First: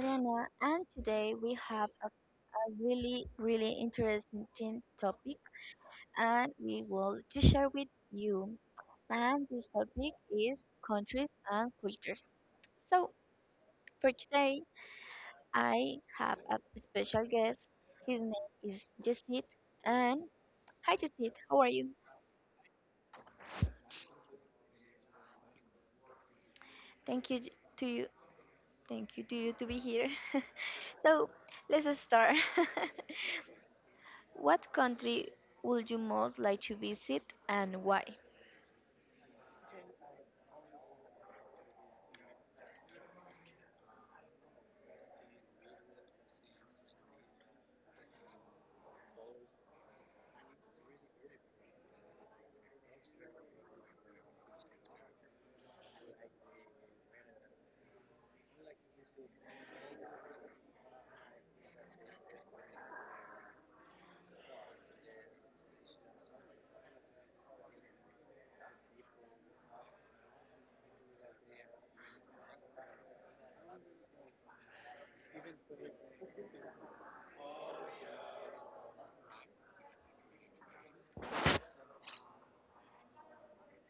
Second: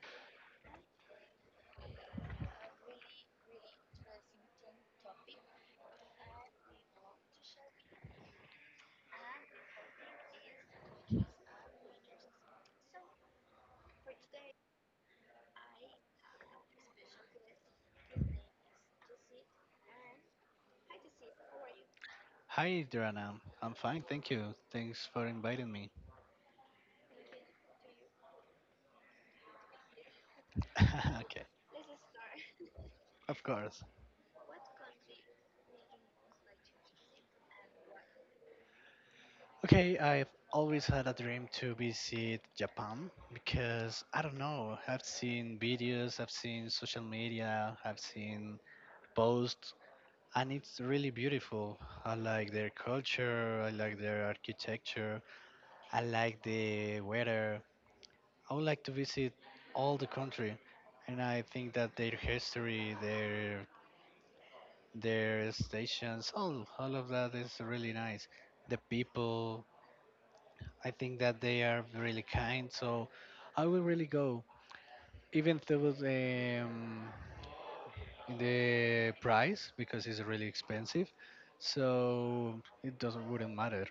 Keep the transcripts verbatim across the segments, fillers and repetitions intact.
Adriana and today we have a, a really really interesting topic and we will to share with you. And this topic is countries and cultures. So for today I have a special guest. His name is Jesse and hi Jesse, how are you? Hi, Drana. I'm fine, thank you. Thanks for inviting me. Thank you j- to you. Thank you to you to be here. So Okay, let's start. of course. What country would you most like to visit and why? Okay, I've always had a dream to visit Japan because I don't know, I've seen videos, I've seen social media, I've seen posts, and it's really beautiful. I like their culture, I like their architecture, I like the weather. I would like to visit all the country, and I think that their history, their their stations, all all of that is really nice. The people, I think that they are really kind, so I will really go, even though the um, the price because it's really expensive, so it doesn't wouldn't matter.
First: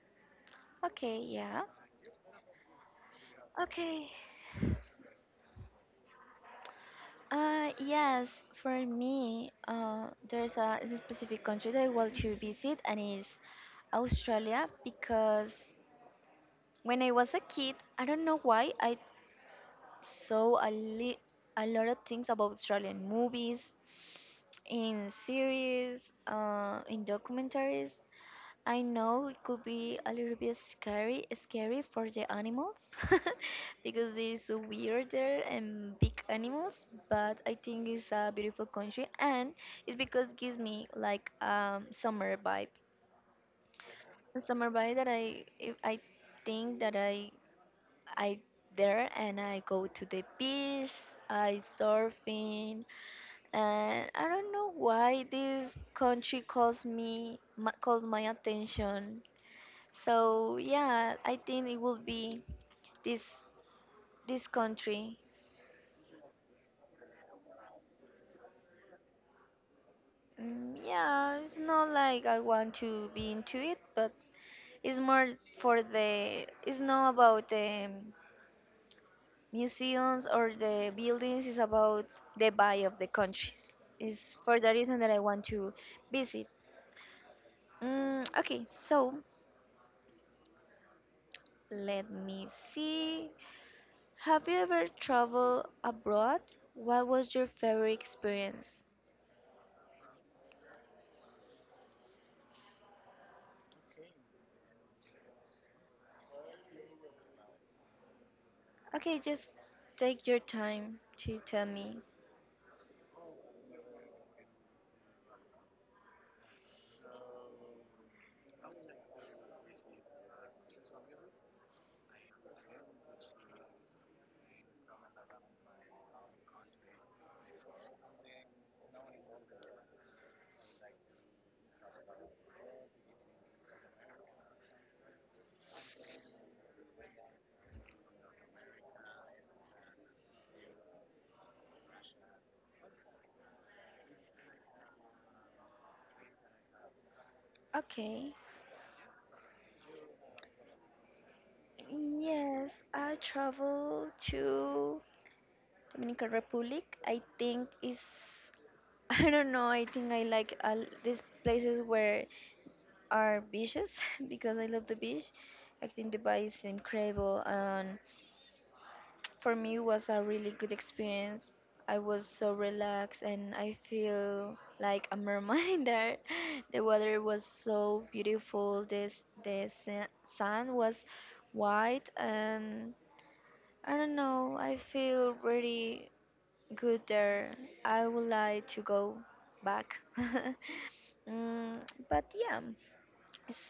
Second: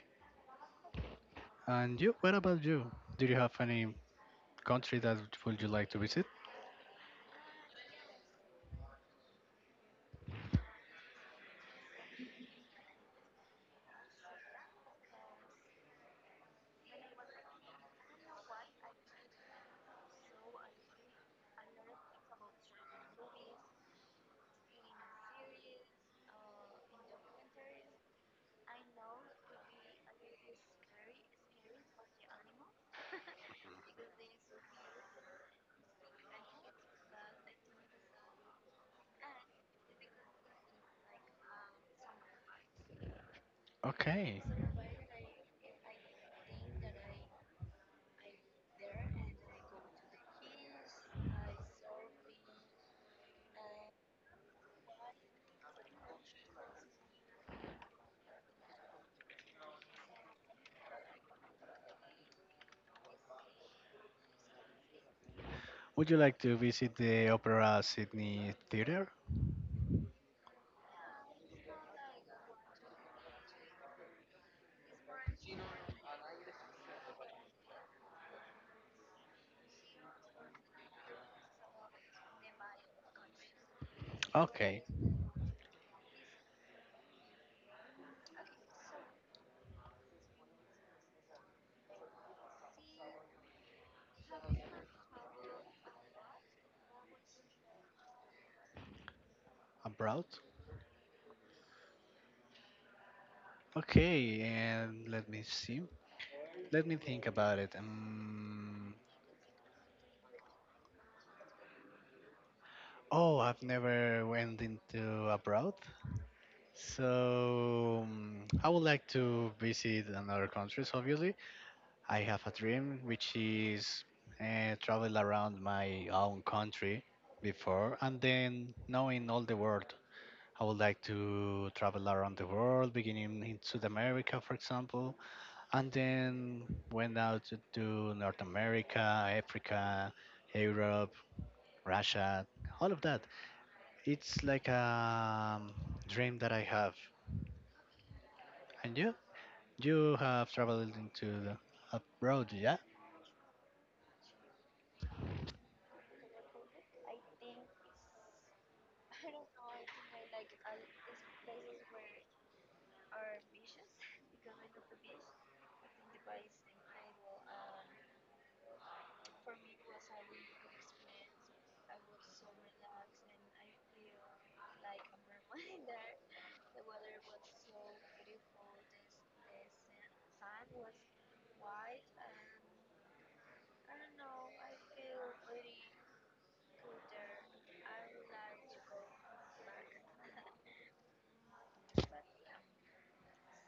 Okay, yeah. And you, what about you? Do you have any Okay. country that would you like to visit? Uh, yes, for me, uh, there's a, a specific country that I want to visit, and it's Australia because when I was a kid, I don't know why I saw a, li- a lot of things about Australian movies, in series, uh, in documentaries, I know it could be a little bit scary, scary for the animals because they're so weirder and big animals. But I think it's a beautiful country, and it's because it gives me like um summer vibe, a Okay. summer vibe that I if I think that I I there and I go to the beach, I surfing, and I don't know why this country calls me ma- calls my attention so yeah, I think it will be this this country. Would you like to visit the Opera Sydney Theatre? Mm, yeah, it's not like I want to be into it, but it's more for the. It's not about the museums or the buildings. It's about the vibe of the countries. It's for the Okay, reason that I want to visit. Mm, okay, so let me see. Have you ever traveled abroad? What was your favorite experience? abroad. Okay, and let me see. Let me think about it. Um, Okay, just take your time to tell me. Oh, I've never went into abroad, so um, I would like to visit another countries. Obviously, I have a dream, which is uh, travel around my own country before, and then knowing all the world. I would like to travel around the world, beginning in South America, for example, and then went out to, to North America, Africa, Europe, Russia, all of that. It's like a um, dream that I have. Okay. And you? You have traveled into the abroad, yeah? Yes, I travel to Dominican Republic. I think is I don't know. I think I like all these places where are beaches because I love the beach. I think the beach is incredible and for me it was a really good experience. I was so relaxed and I feel like a mermaid there. The water was so beautiful. This the sa- sand was white and I don't know. I feel really good there. I would like to go back. Mm, but yeah, it's,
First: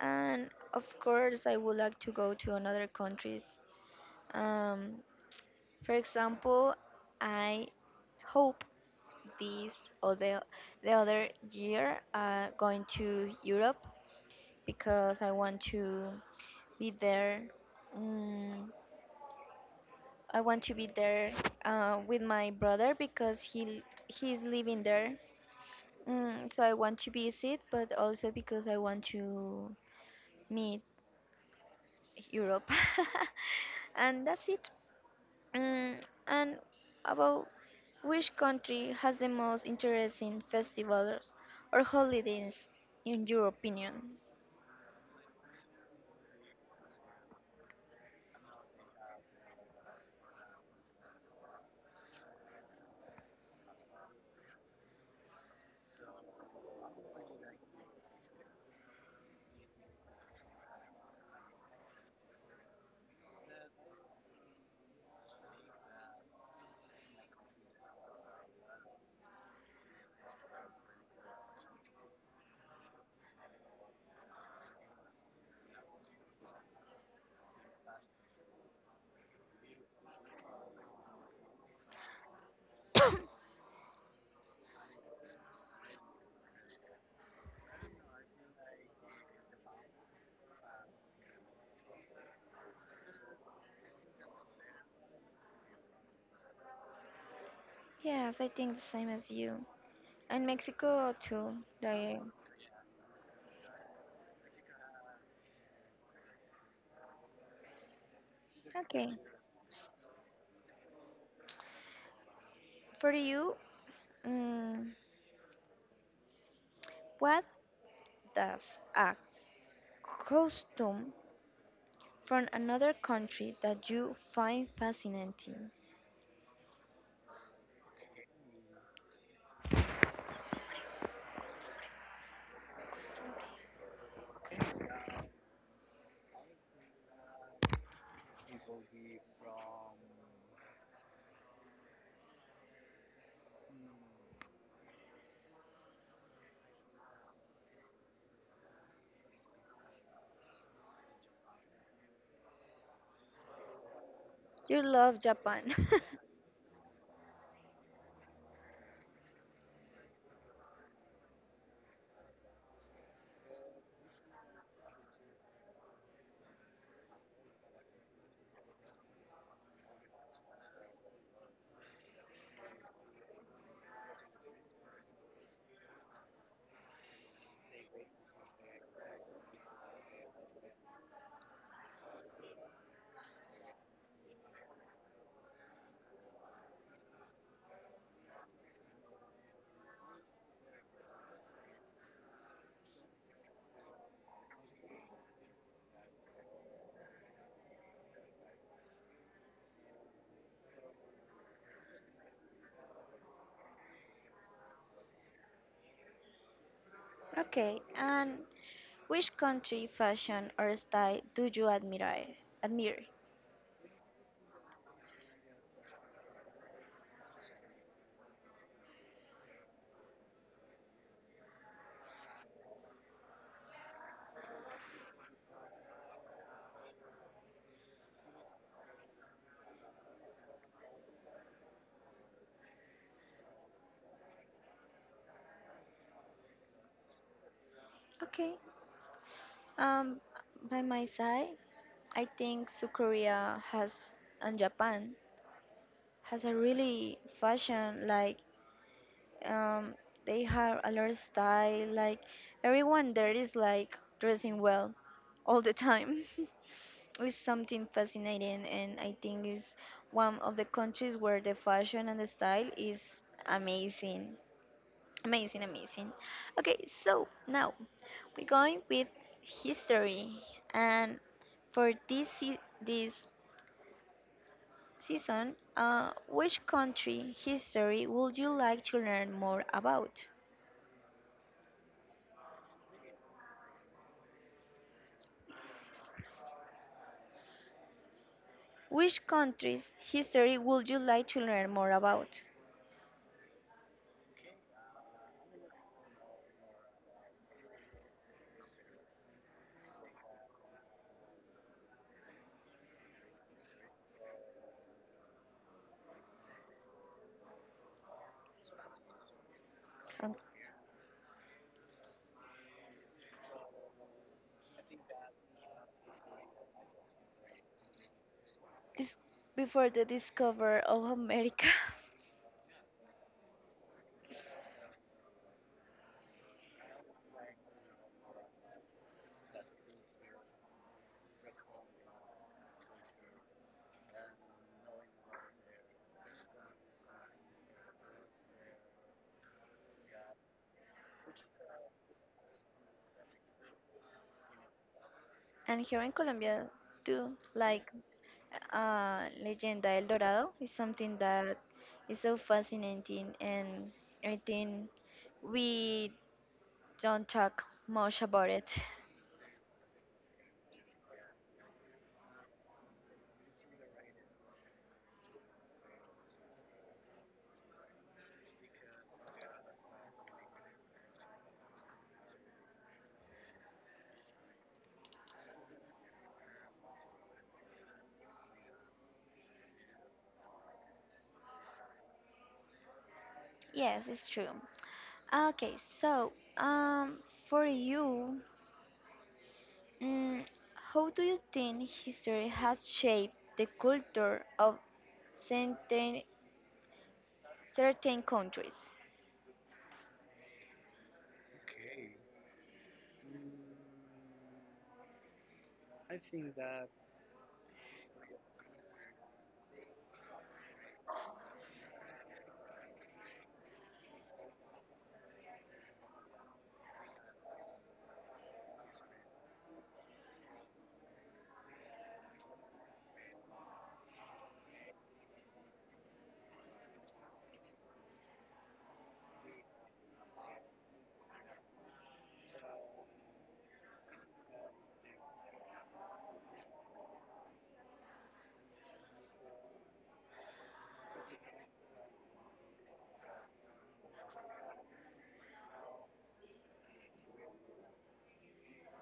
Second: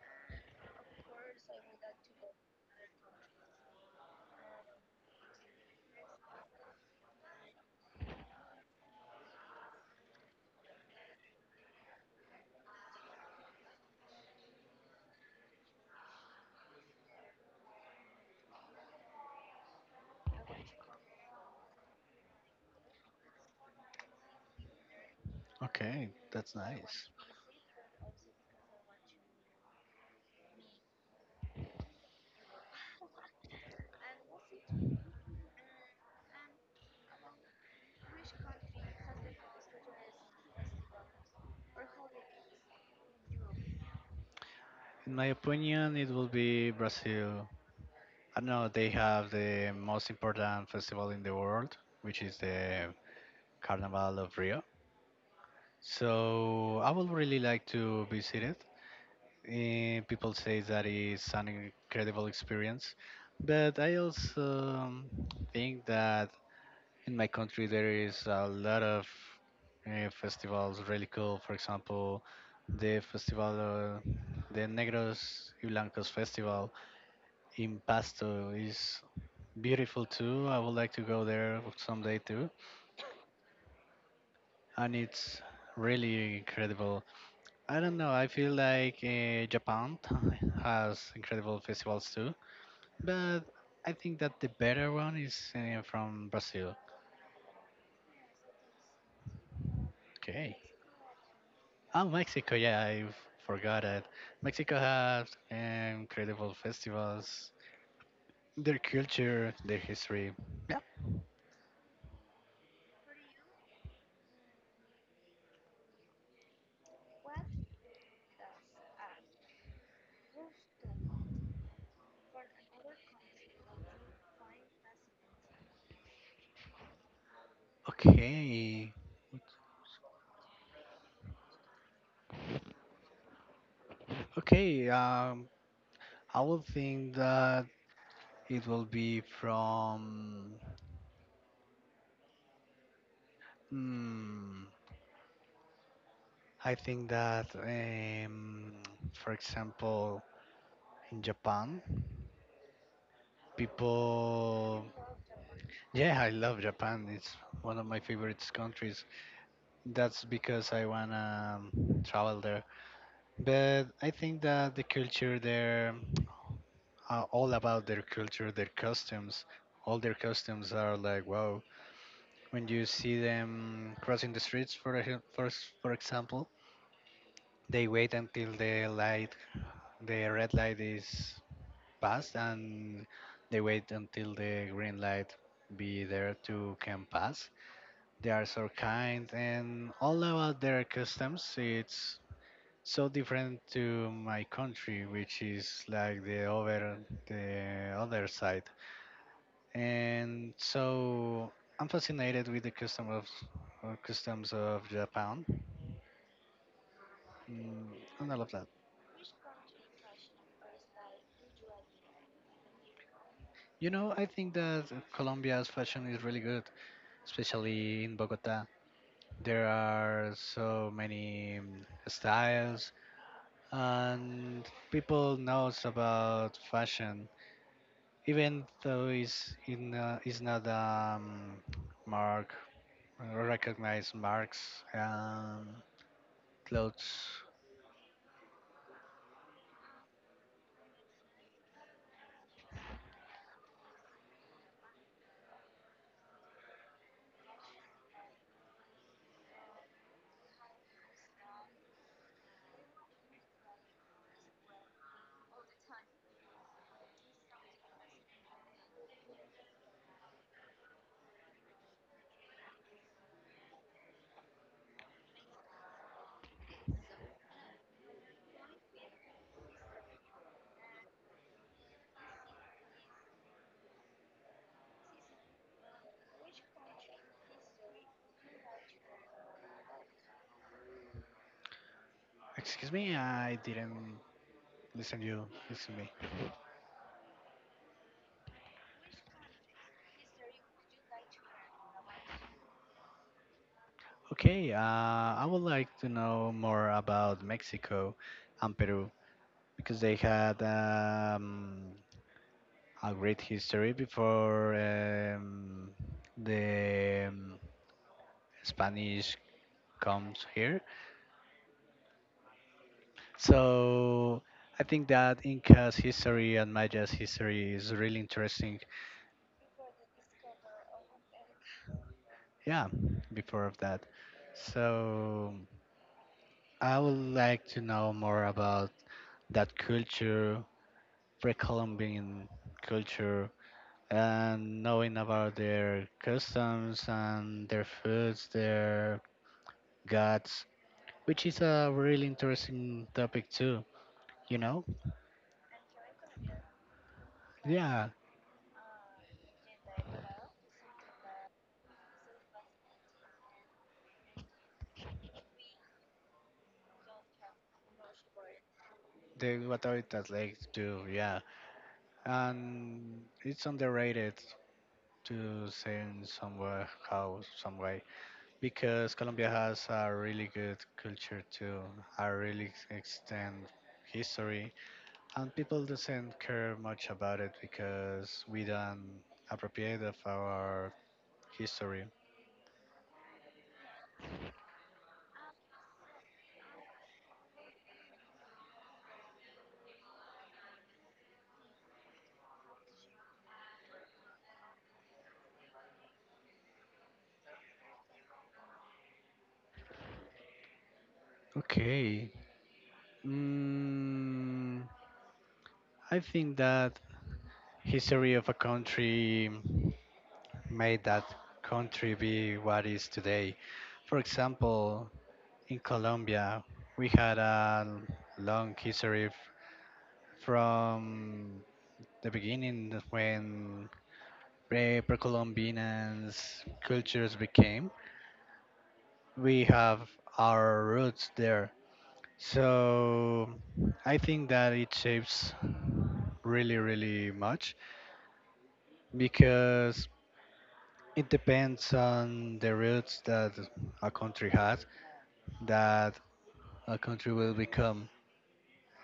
and of course I would like to go to another countries. Um, for example, I hope this or the, the other year uh, going to Europe because I want to be there. Mm, I want to be there uh, with my brother because he he's living there. Okay, Mm, that's so I want nice. to visit, but also because I want to meet Europe. And that's it. Mm, and about which country has the most interesting festivals or holidays in your opinion? In my opinion, it will be Brazil. I know they have the most important festival in the world, which is the Carnival of Rio. So I would really like to visit it. Eh, people say that it's an incredible experience, but I also um, think that in my country there is a lot of uh, festivals really cool. For example, the festival, uh, the Negros y Blancos festival in Pasto is beautiful too. I would like to go there someday too, and it's really incredible. I don't know. I feel like uh, Japan has incredible festivals too, but I think that the better one is uh, from Brazil. Yes, I think the same as you. And Okay. Mexico too. Oh, Like, Mexico. Yeah, I forgot it. Mexico has um, incredible festivals, their okay. culture, their history. Yeah. For you, mm, what does a costume from another country that you find fascinating? Okay. Okay. Um, I would think that it will be from. Hmm, I think that, um, for example, in Japan, You people. love Japan. Yeah, I love Japan. It's one of my favorite countries. That's because I wanna um, travel there. But I think that the culture there are all about their culture, their customs. All their customs are like wow. When you see them crossing the streets, for ex- for s- for example, they wait until the light, the red light is passed, and they wait until the green light be there to can pass. They are so kind and all about their customs. It's so different to my country, which is like the over the other side. And so I'm fascinated with the custom of uh, customs of Japan, Okay, mm, and and all of that. which country fashion or style do you admire? Admire. You know, I think that Colombia's fashion is really good, especially in Bogota. There are so many mm, styles and people knows about fashion, even though it's in uh, it's not um mark recognized marks um clothes. Okay, Um, by my side, I think South Korea has and Japan has a really fashion like um, they have a lot of style. Like everyone there is like dressing well all the time. It's something fascinating, and I think is one of the countries where the fashion and the style is amazing, amazing, amazing. Okay, so now we're going with history and for this se- this season, uh, which country history would you like to learn more about? Excuse me, I didn't listen to you. Listen to me. Which country's history would you like to learn more about? Okay, uh, I would like to know more about Mexico and Peru because they had um, a great history before um, the um, Spanish Um, comes here. So I think that Inca's history and Maya's history is really interesting. This before the discover of America. Yeah, before of that. So I would like to know more about that culture, pre-Columbian culture, and knowing about their customs and their foods, their gods, which is a really interesting topic too. You know? And here in Colombia, too, like Yeah. uh, Leyenda El Dorado is something that is so fascinating, and I think we don't talk much about it. The, what are it that like to do? Yeah. And it's underrated to say in somewhere how some way because Colombia has a really good culture too, a really extend history, and people doesn't care much about it because we don't appropriate of our history. Yes, it's true. Okay, so um, for you, mm, how do you think history has shaped the culture of certain, certain countries? Okay, mm, I think that history of a country made that country be what is today. For example, in Colombia, we had a long history f- from the beginning when pre- pre-Columbians cultures became. We have our roots there. So I think that it shapes really, really much because it depends on the roots that a country has that a country will become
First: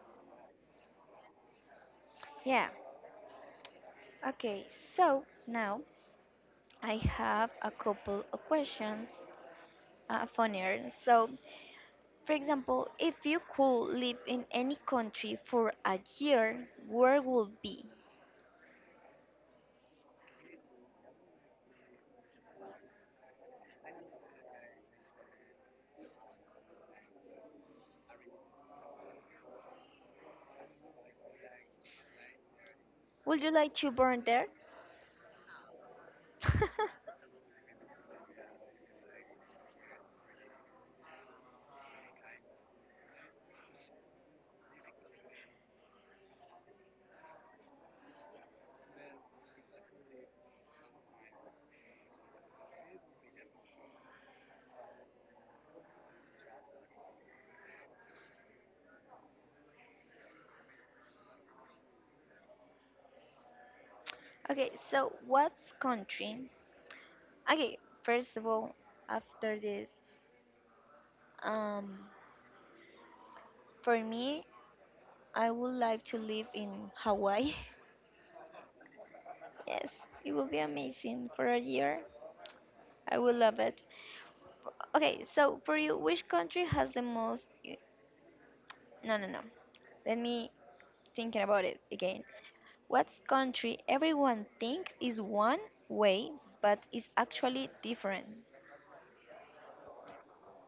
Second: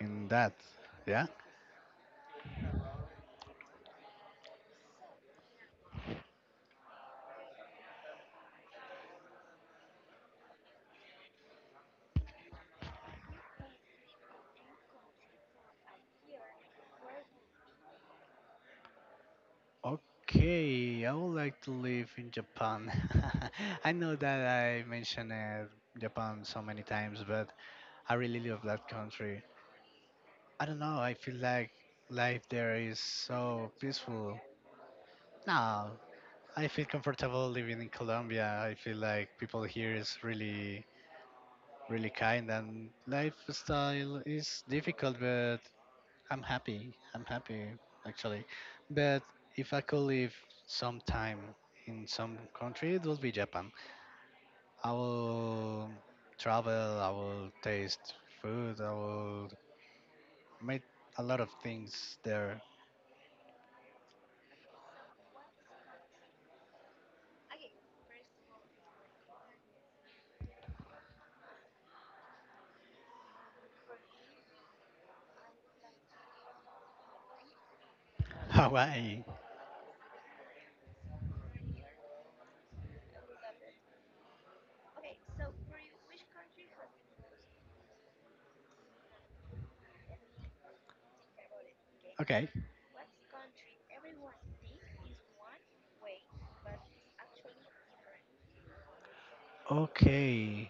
in that. Yeah. Yeah, okay, so now I have a couple of questions uh, funnier. So, for example, if you could live in any country for a year, where would be? Okay, I would like to live in Japan. I know that I mentioned uh, Japan so many times, but I really love that country. I don't know, I feel like life there is Would you so like to born peaceful. there? No, I feel comfortable living in Colombia. I feel like people here is really, really kind and lifestyle is difficult, but I'm happy. I'm happy actually. But if I could live some time in some country, it would be Japan. I will travel. I will taste food. I will make a lot of things there. Okay, so what country. Okay, first of all, after this, um, for me, I would like to live in Hawaii. Hawaii. Yes, it will be amazing for a year. I will love it. Okay, so for you, which country has the most? u- No, no, no. Let me thinking about it again. Okay. What country everyone thinks is one way, but is actually different, Okay.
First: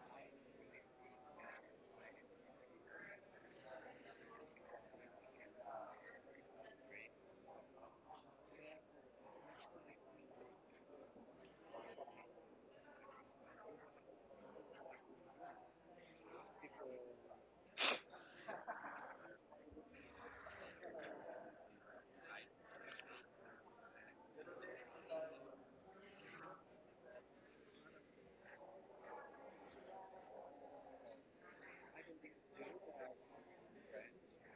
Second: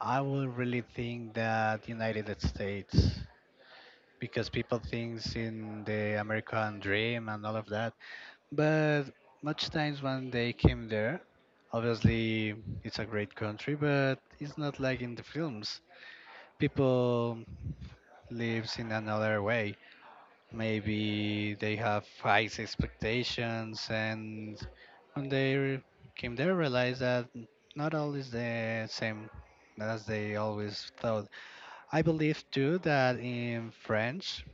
I will really think that United States because people thinks in the American dream and all of that. But much times when they came there, obviously it's a great country, but it's not like in the films. People lives in another way. Maybe they have high expectations, and when they came there, realize that not all is the same as they always thought. I believe too that in French,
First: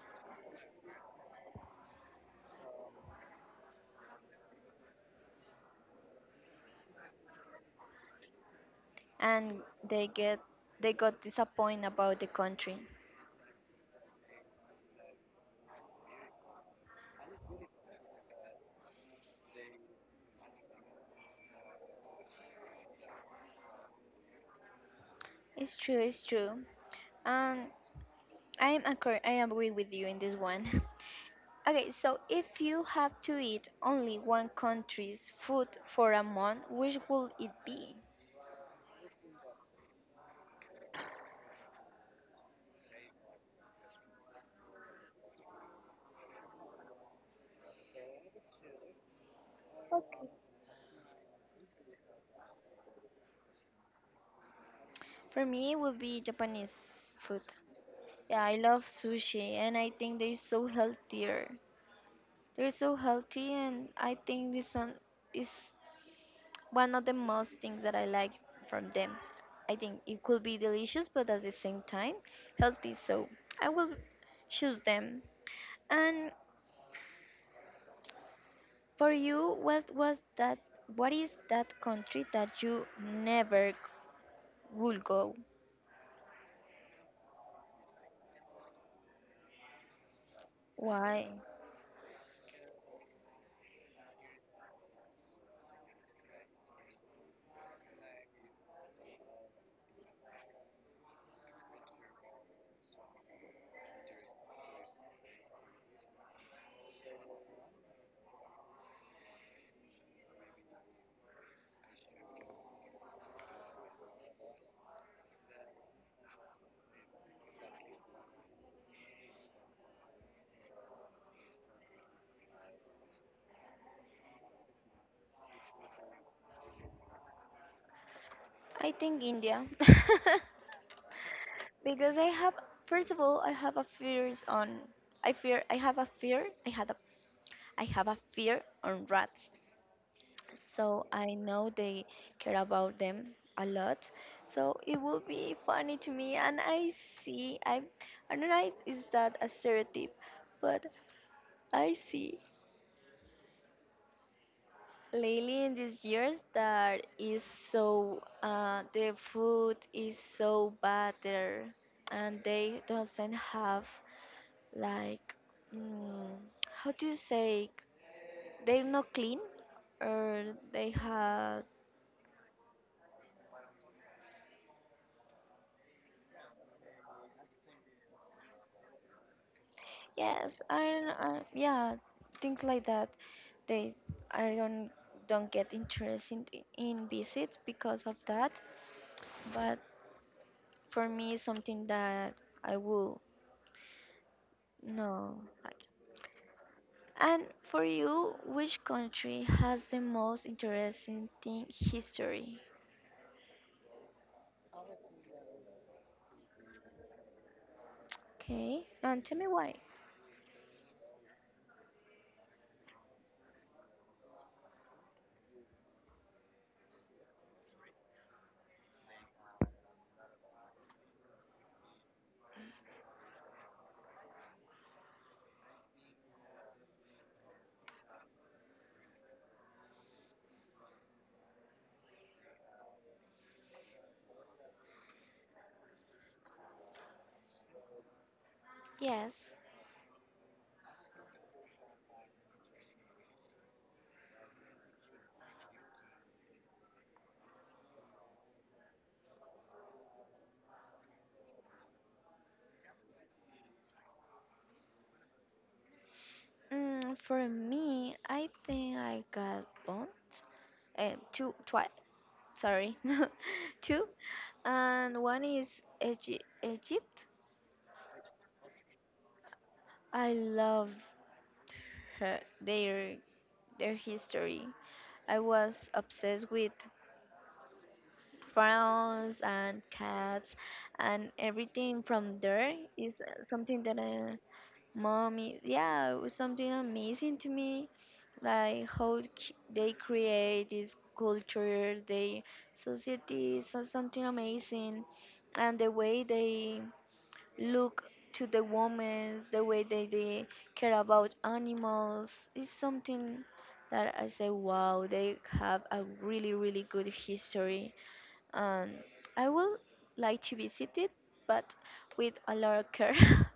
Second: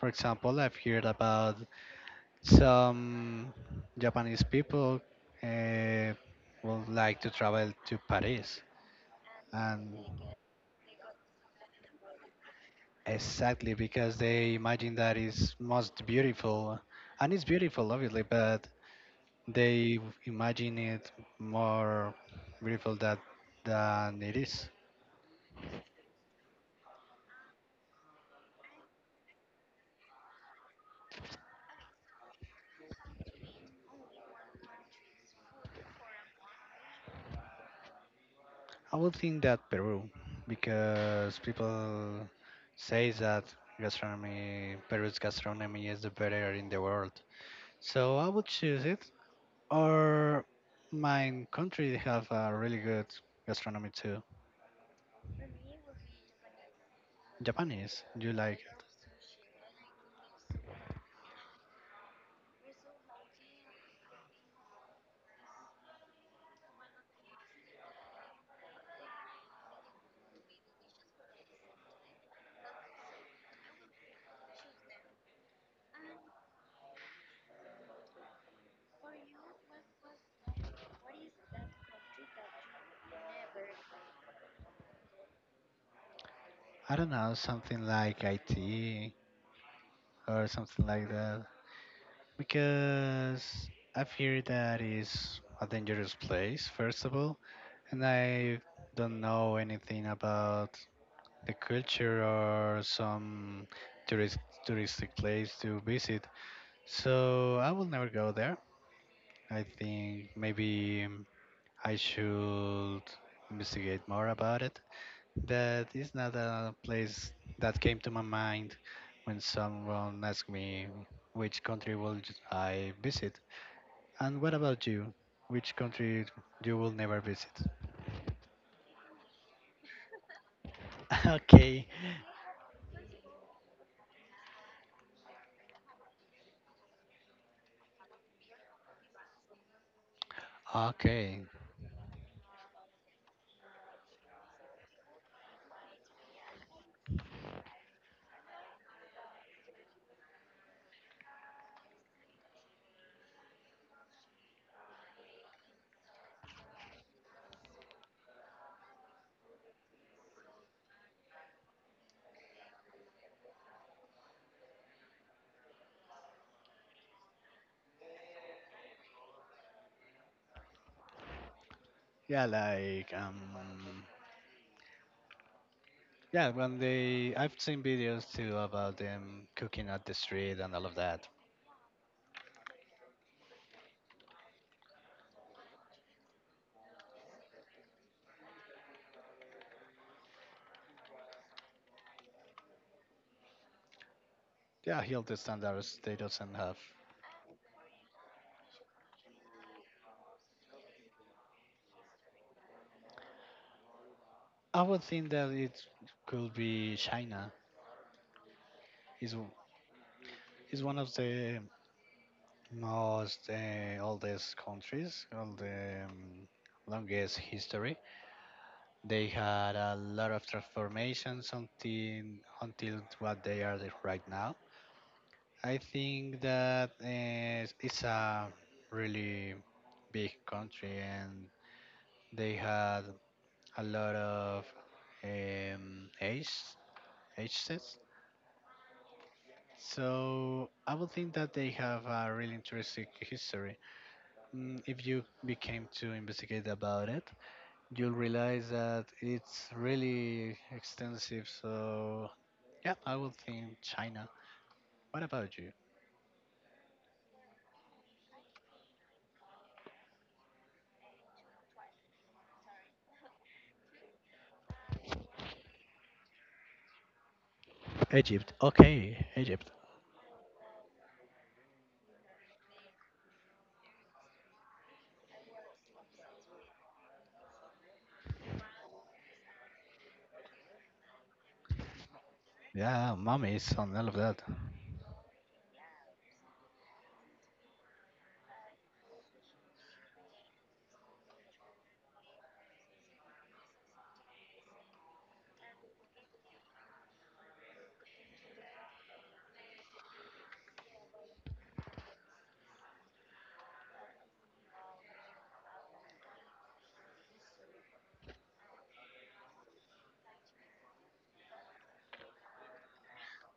for example, I've heard about some Japanese people uh, would like to travel to Paris, and and they get they got disappointed about the country. exactly because they imagine that is most beautiful, and it's beautiful, obviously, but they imagine it more beautiful that than it is. It's true. It's true. Um, I am accor- I agree with you in this one. Okay, so if you have to eat only one country's food for a month, which would it be? I would think that Peru, because people say that gastronomy, Peru's gastronomy is the better in the world. So I would choose it. Okay. Or my country have a really good gastronomy too. For me, it would be Japanese food. Japanese, you Yeah, I like. love sushi, and I think they're so healthier. They're so healthy, and I think this one is one of the most things that I like from them. I think it could be delicious, but at the same time, healthy. So I will choose them. And for you, what was that? What is that country that you never g- would go? I don't know, something like I T or something like Why? that, because I've heard that is a dangerous place first of all, and I don't know anything about the culture or some tourist touristic place to visit, so I will never go there. I think maybe. I should investigate more about it. That is not a place that came to my mind when someone asked me which country will j- I visit. And what about you? Which country you will never visit? I think India. Okay, Because I have, first of all, I have a fears on. I fear. I have a fear. I had a. I have a fear on rats. So I okay. know they care about them a lot. So it will be funny to me. And I see. I. I don't know. If is that a stereotype? But I see lately in these years that is so uh, the food is so bad there and they doesn't have like mm, how do you say they're not clean or they have Yeah, like, um, yeah. When they, I've seen videos too about them cooking at the street yes and I, all of that. don't- I yeah things like that they I don't don't get interest in, in visits because of that but for me it's something that I will Yeah, healthy no like. standards they doesn't have. And for you, which country has the most interesting thing history? I would think that it could be China. Okay, and Is tell me why. is one of the most uh, oldest countries, all the um, longest history. They had a lot of transformations until until what they are the- right now. I think that uh, it's a really big country, and they had a lot of um, age ages. Yes. So I would think that they have a really interesting history. Mm, If you became to investigate about it, you'll realize that it's really extensive. So, yeah, I would think China. What about you? Mm, for me, I think I got one, uh, two, twice. Sorry, two, and one is Egy- Egypt. Egypt. Okay, Egypt. I love her, their their history. I was obsessed with frowns and cats and everything from there Yeah, is mummies something and that all of uh, that. mommy yeah it was something amazing to me like how c- they create this culture they society is so- something amazing and the way they look to the women the way they, they care about animals is something that I say wow they have a really really good history and I would like to visit it, but with a lot of care.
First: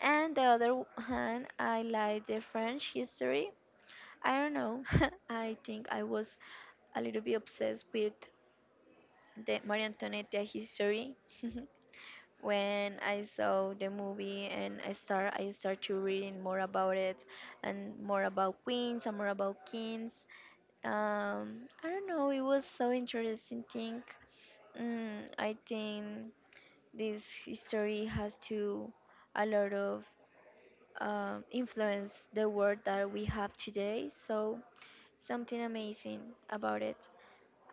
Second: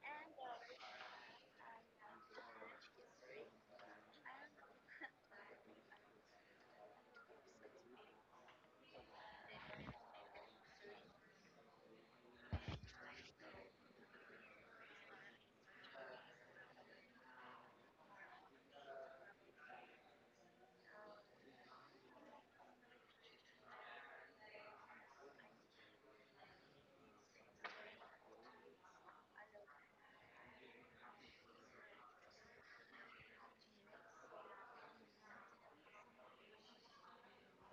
And the other hand, I like the French history. I don't know. I think I was a little bit obsessed with the Marie Antoinette history when I saw the movie and I start I start to reading more about it and more about queens and more about kings. Um, I don't know. It was so interesting thing. Mm, I think this history has to a lot of um, influence the world that we have today. So something amazing about it.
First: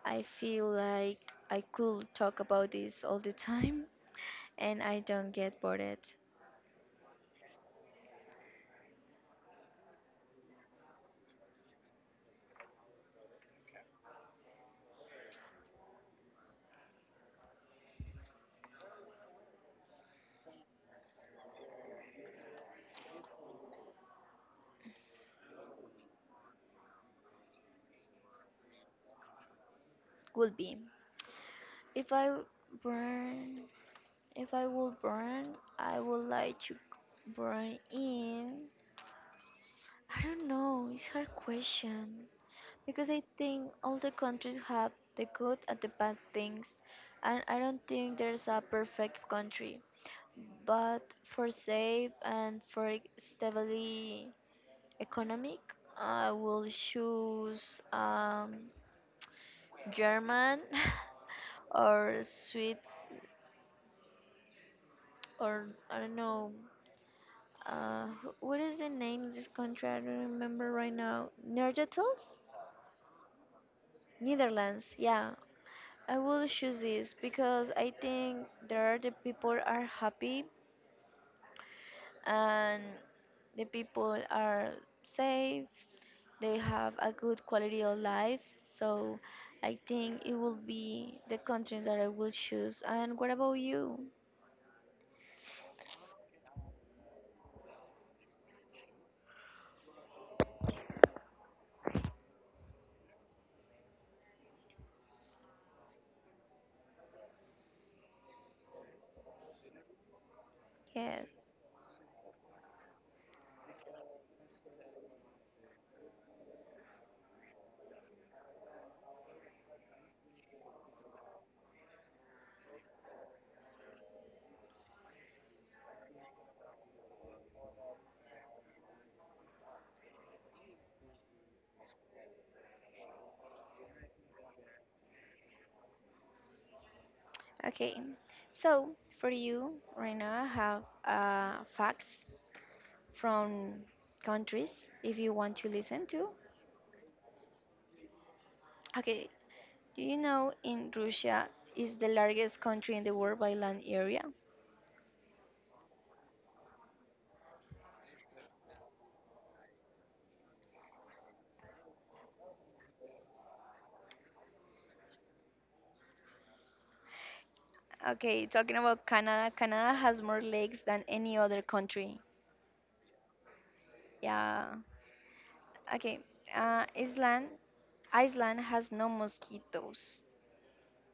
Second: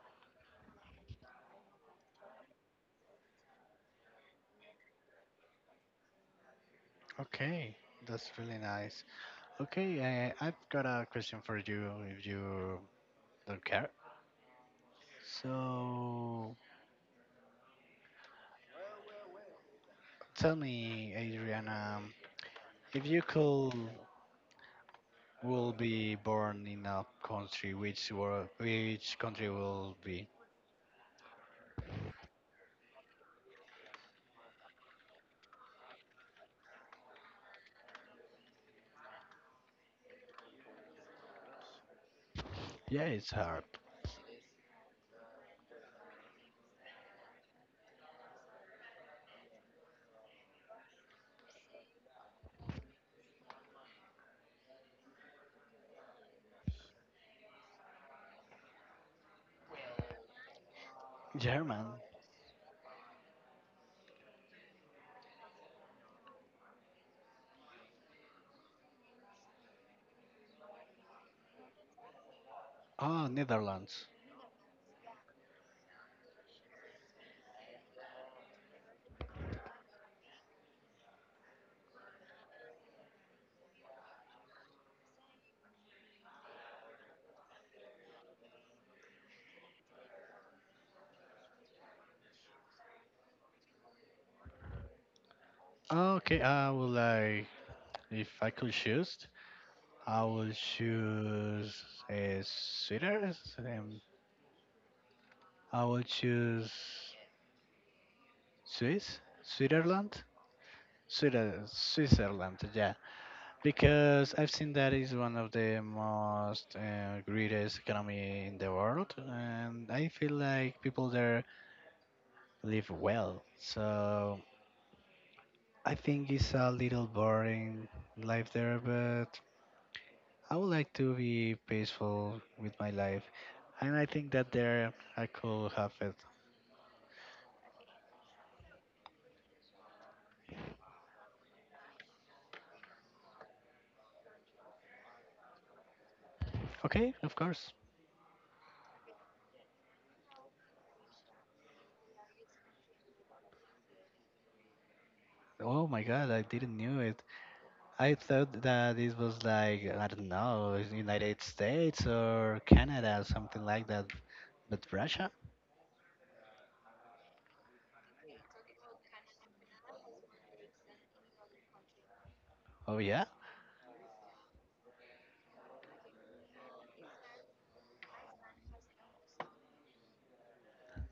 I feel like I could talk about this all the time, and I don't get bored. It Okay, that's really nice. Okay, uh, I've got a question for you if you don't care. So, tell me, Adriana, if you could will be born in a country which were which country will be, would be if I burn. If I would burn, I would like to burn in. I don't know. It's hard question. yeah, Because I it's hard, think all the countries have the good and the bad things, and I don't think there's a perfect country. But for safe and for stably economic, I will choose um, German German, or Sweden or I don't know. Uh, wh- what is the name of this country? I don't remember right now. Netherlands? oh, Netherlands, Netherlands, yeah. I will choose this because I think there the people are happy and the people are safe. They have a good quality of life. So I think it will be the country that I will choose. And what about you? ah, okay, I would like, if I could choose, I will choose uh, Switzerland, um, I will choose swiss Switzerland, Yes. Sweden, Switzerland, yeah, because I've seen that is one of the most uh, greatest economy in the world, and I feel like people there live well. So I think it's a little boring life there, but I would like to be peaceful with my life. And I think that there I could have it. Okay. So for you right now, I have uh, facts from countries if you want to listen to. Okay, of course. Okay, do you know in Russia is the largest country in the world by land area? Oh my god, I didn't knew it. I thought that it was like, I don't know, United States or Canada, something like that. But Russia? Okay, talking about Canada. Canada has more lakes than any other country. Oh yeah? Yeah. Okay. Uh, Iceland. Iceland has no mosquitoes.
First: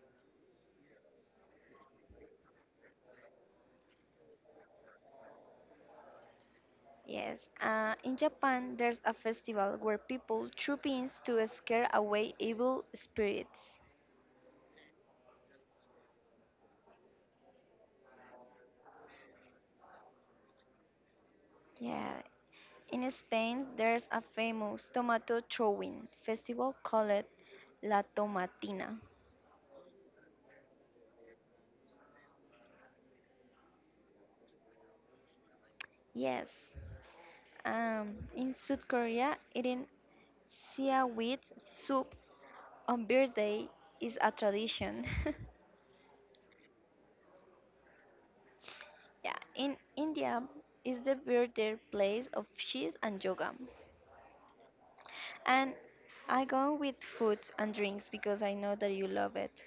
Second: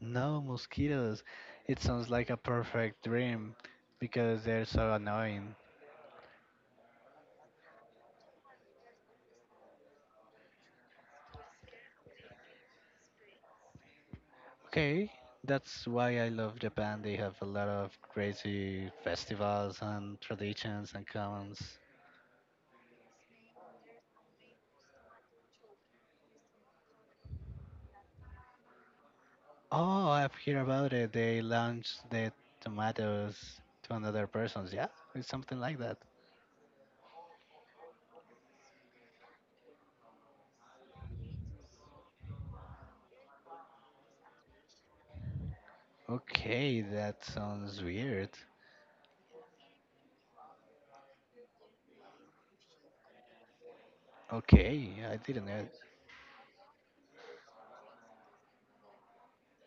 No, mosquitoes. It sounds like a perfect dream because they're so annoying. Yes. Uh, in Japan, there's a festival where people throw pins to scare away evil spirits. Okay, that's why I love Japan. They have a lot of crazy festivals and traditions and commons. Yeah. In Spain, there's a famous tomato throwing festival called La Tomatina. Oh, I've heard about it. They launched the tomatoes to another person's. Yeah, it's something like that. Yes. Um, in South Korea, eating seaweed soup on birthday is a tradition. Okay, that sounds weird. Yeah, in India is the birthday place of cheese and yoga. Okay, I didn't know And it. I go with food and drinks because I know that you love it.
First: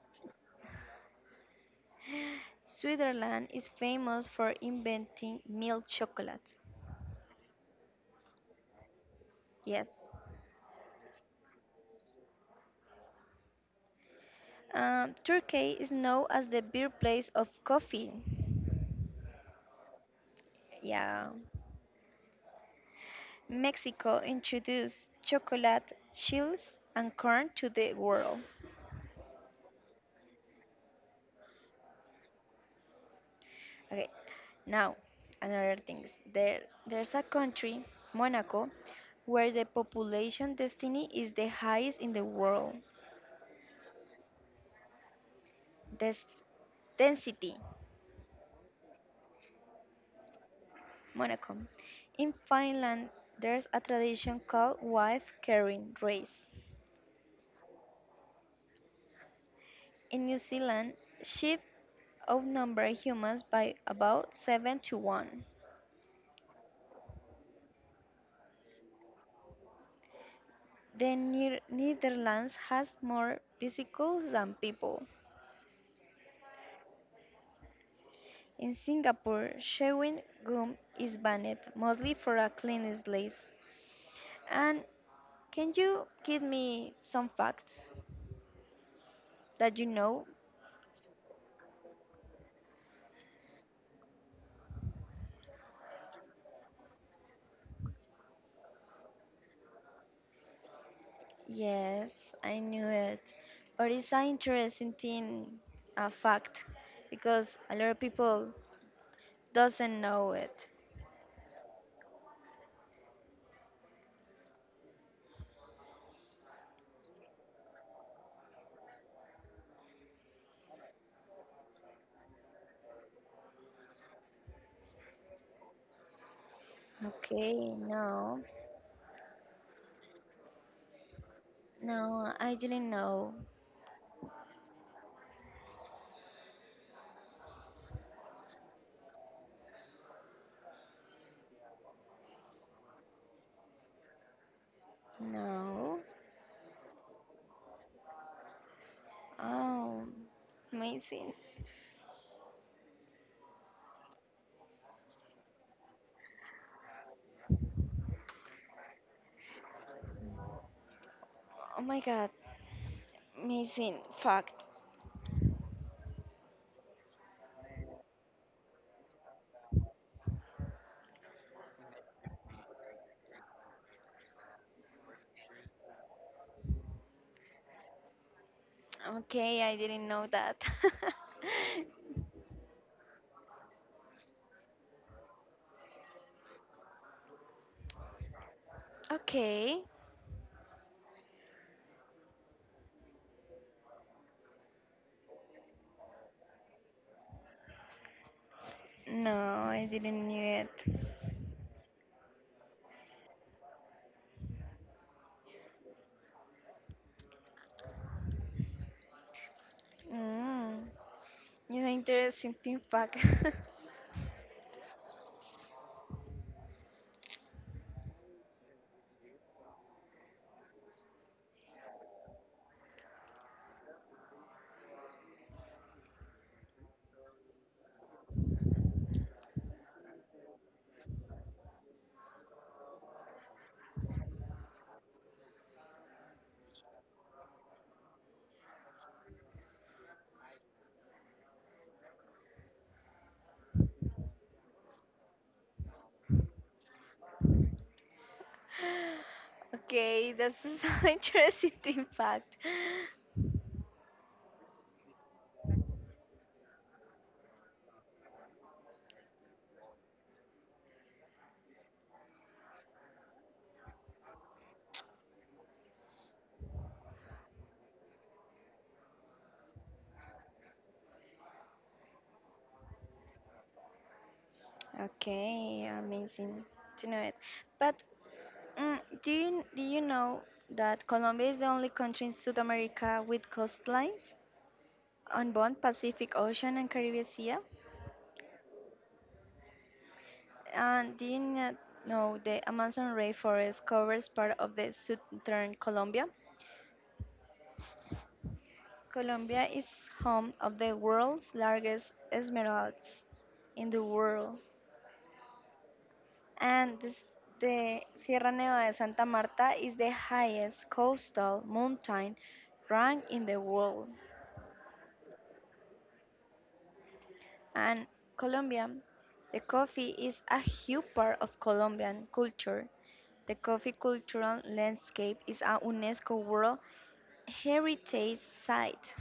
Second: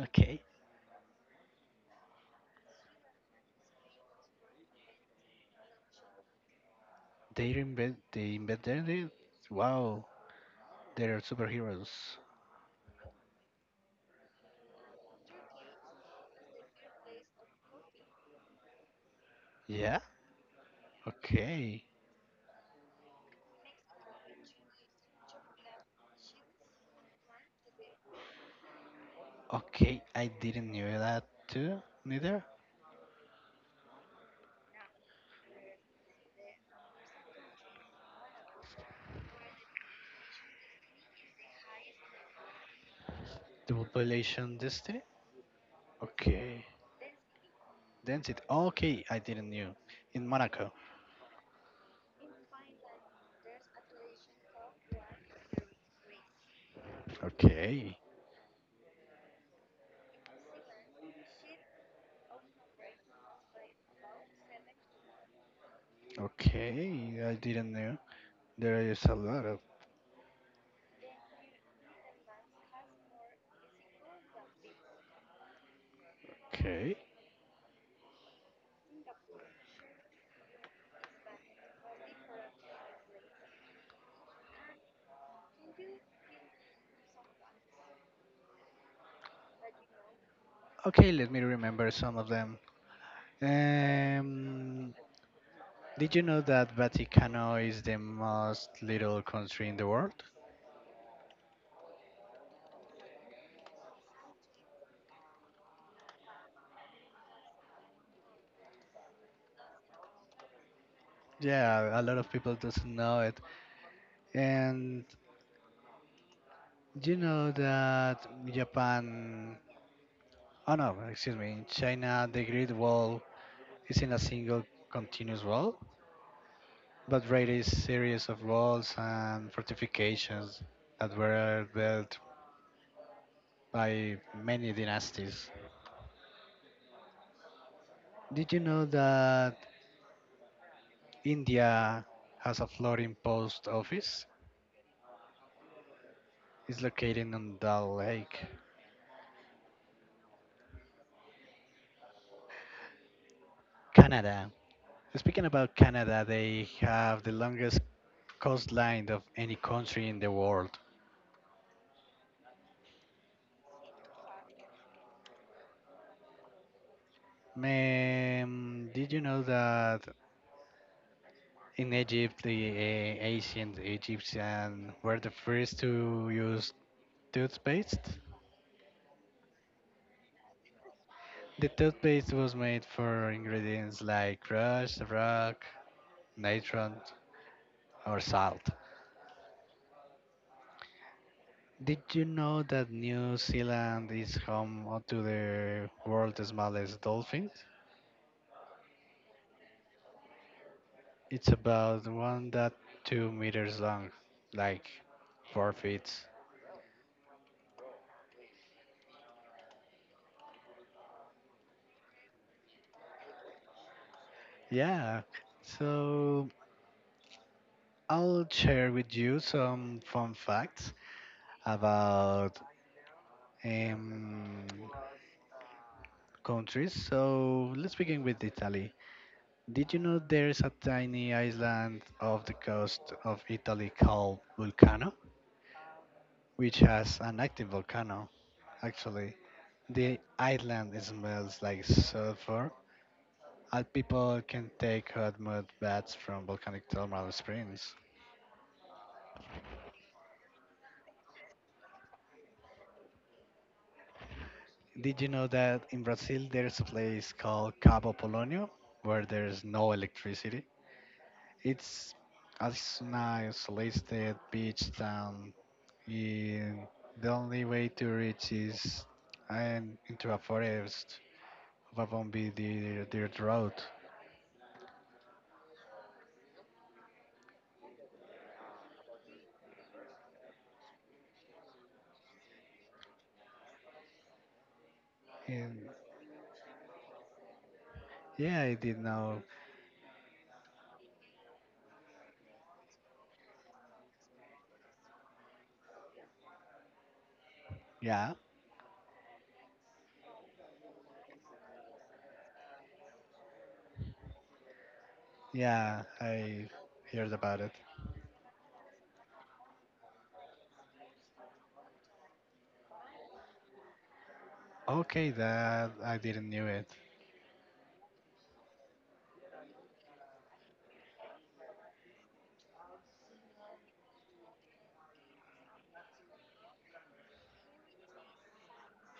Okay, Switzerland is famous for inventing milk chocolate. they invent they invented it. Yes. Wow, they're superheroes. Um, Turkey is known as the birthplace of coffee. Yeah. Yeah. Okay. Mexico introduced chocolate, chills, and corn to the world. Okay, I didn't know that too. Neither. Okay, now another thing. There, there's a country, Monaco, where the population density is the highest in the world. Double population density. Des- Okay. density, That's it. Okay, I didn't knew. In Monaco. Monaco. In Finland, there's a tradition called wife carrying race. Okay. In New Zealand, sheep outnumber humans by about seven to one. Okay, I didn't know. There is a lot of. The Ni- Netherlands has more bicycles than people. Okay. In Singapore, chewing gum is banned, mostly for a clean slate. And can you give me some facts that you know? Okay, let me remember some of them. Um, did you know that Vaticano is the most little country in the world? Yes, I knew it. But it's an interesting thing, a fact, because a lot of people doesn't know it. Yeah, a lot of people doesn't know it. And do you know that Japan? Oh no, excuse me. In China, the Great Wall is in a single continuous wall. But Raid is Okay, series no, of walls and fortifications that were built no, I didn't know. by many dynasties. Did you know that India has a floating post office? No. It's located on Dal Lake, Oh, amazing. Canada. Speaking about Canada, they have the longest coastline of any country in the world. Oh my god, amazing fact. Man, did you know that in Egypt, the uh, ancient Egyptians were the first to use toothpaste? Okay, I didn't know that. The toothpaste was made for ingredients like crust, rock, natron, or salt. Okay. Did you know that New Zealand is home to the world's smallest dolphin? No, I didn't knew it. It's about one point two meters long, like four feet. Mm, it's an interesting thing fact. Yeah, so I'll share with you some fun facts about um, countries. So let's begin with Italy. Did you know there is a tiny island off the coast of Italy called Vulcano, which has an active volcano? Actually, the island smells like sulfur, and people can take hot mud baths from volcanic thermal springs. Okay, that's an interesting thing fact. Did you know that in Brazil there is a place called Cabo Polonio where there is no electricity? It's as an isolated beach town. And the only way to reach is I'm into a forest of a bumpy dirt, dirt road. Okay, amazing to know it. But mm, do you do you know that Colombia is the only country in South America with coastlines on both And Pacific Ocean and Caribbean Sea? yeah, I did know. And did not know the Amazon rainforest covers part of the southern Colombia. Yeah, Colombia is home of the world's largest esmeraldas in the world. yeah, I And this, heard about it. the Sierra Nevada de Santa Marta is the highest coastal mountain rank in the world. Okay, that I didn't knew it. And Colombia, the coffee is a huge part of Colombian culture. The coffee cultural landscape is a UNESCO World Heritage Site.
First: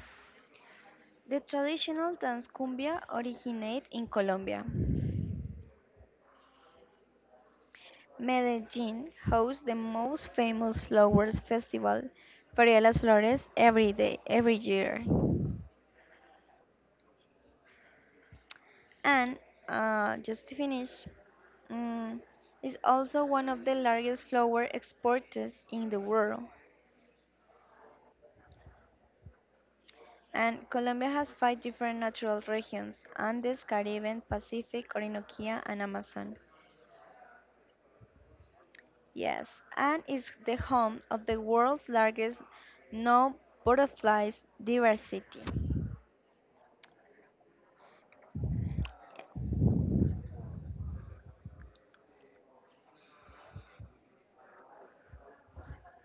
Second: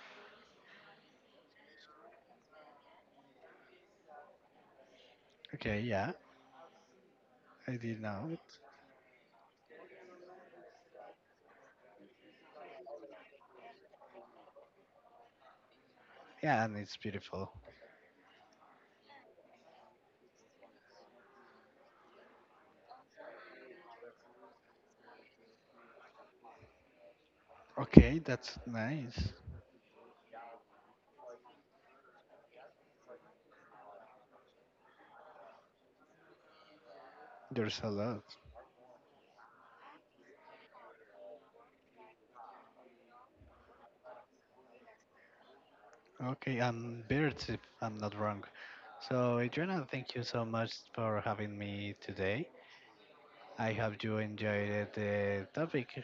The traditional dance cumbia originates in Colombia. Okay, yeah, I did know it. Medellin hosts the most famous flowers festival, Feria de las Flores, every day, every year. Yeah, and it's beautiful. And uh, just to finish, mm, is also one of the largest flower exporters in the world. Okay, that's nice. And Colombia has five different natural regions Andes, Caribbean, Pacific, Orinoquia, and Amazon. There's a lot. Yes, and is the home of the world's largest known butterflies diversity. Okay, and birds, if I'm not wrong. So, Adriana, thank you so much for having me today. I hope you enjoyed the topic.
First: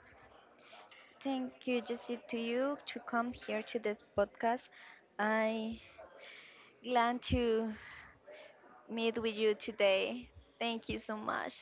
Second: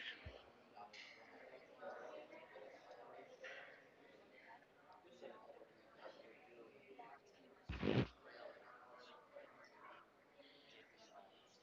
Thank you, Jesse, to you to come here to this podcast. I glad to meet with you today. Thank you so much.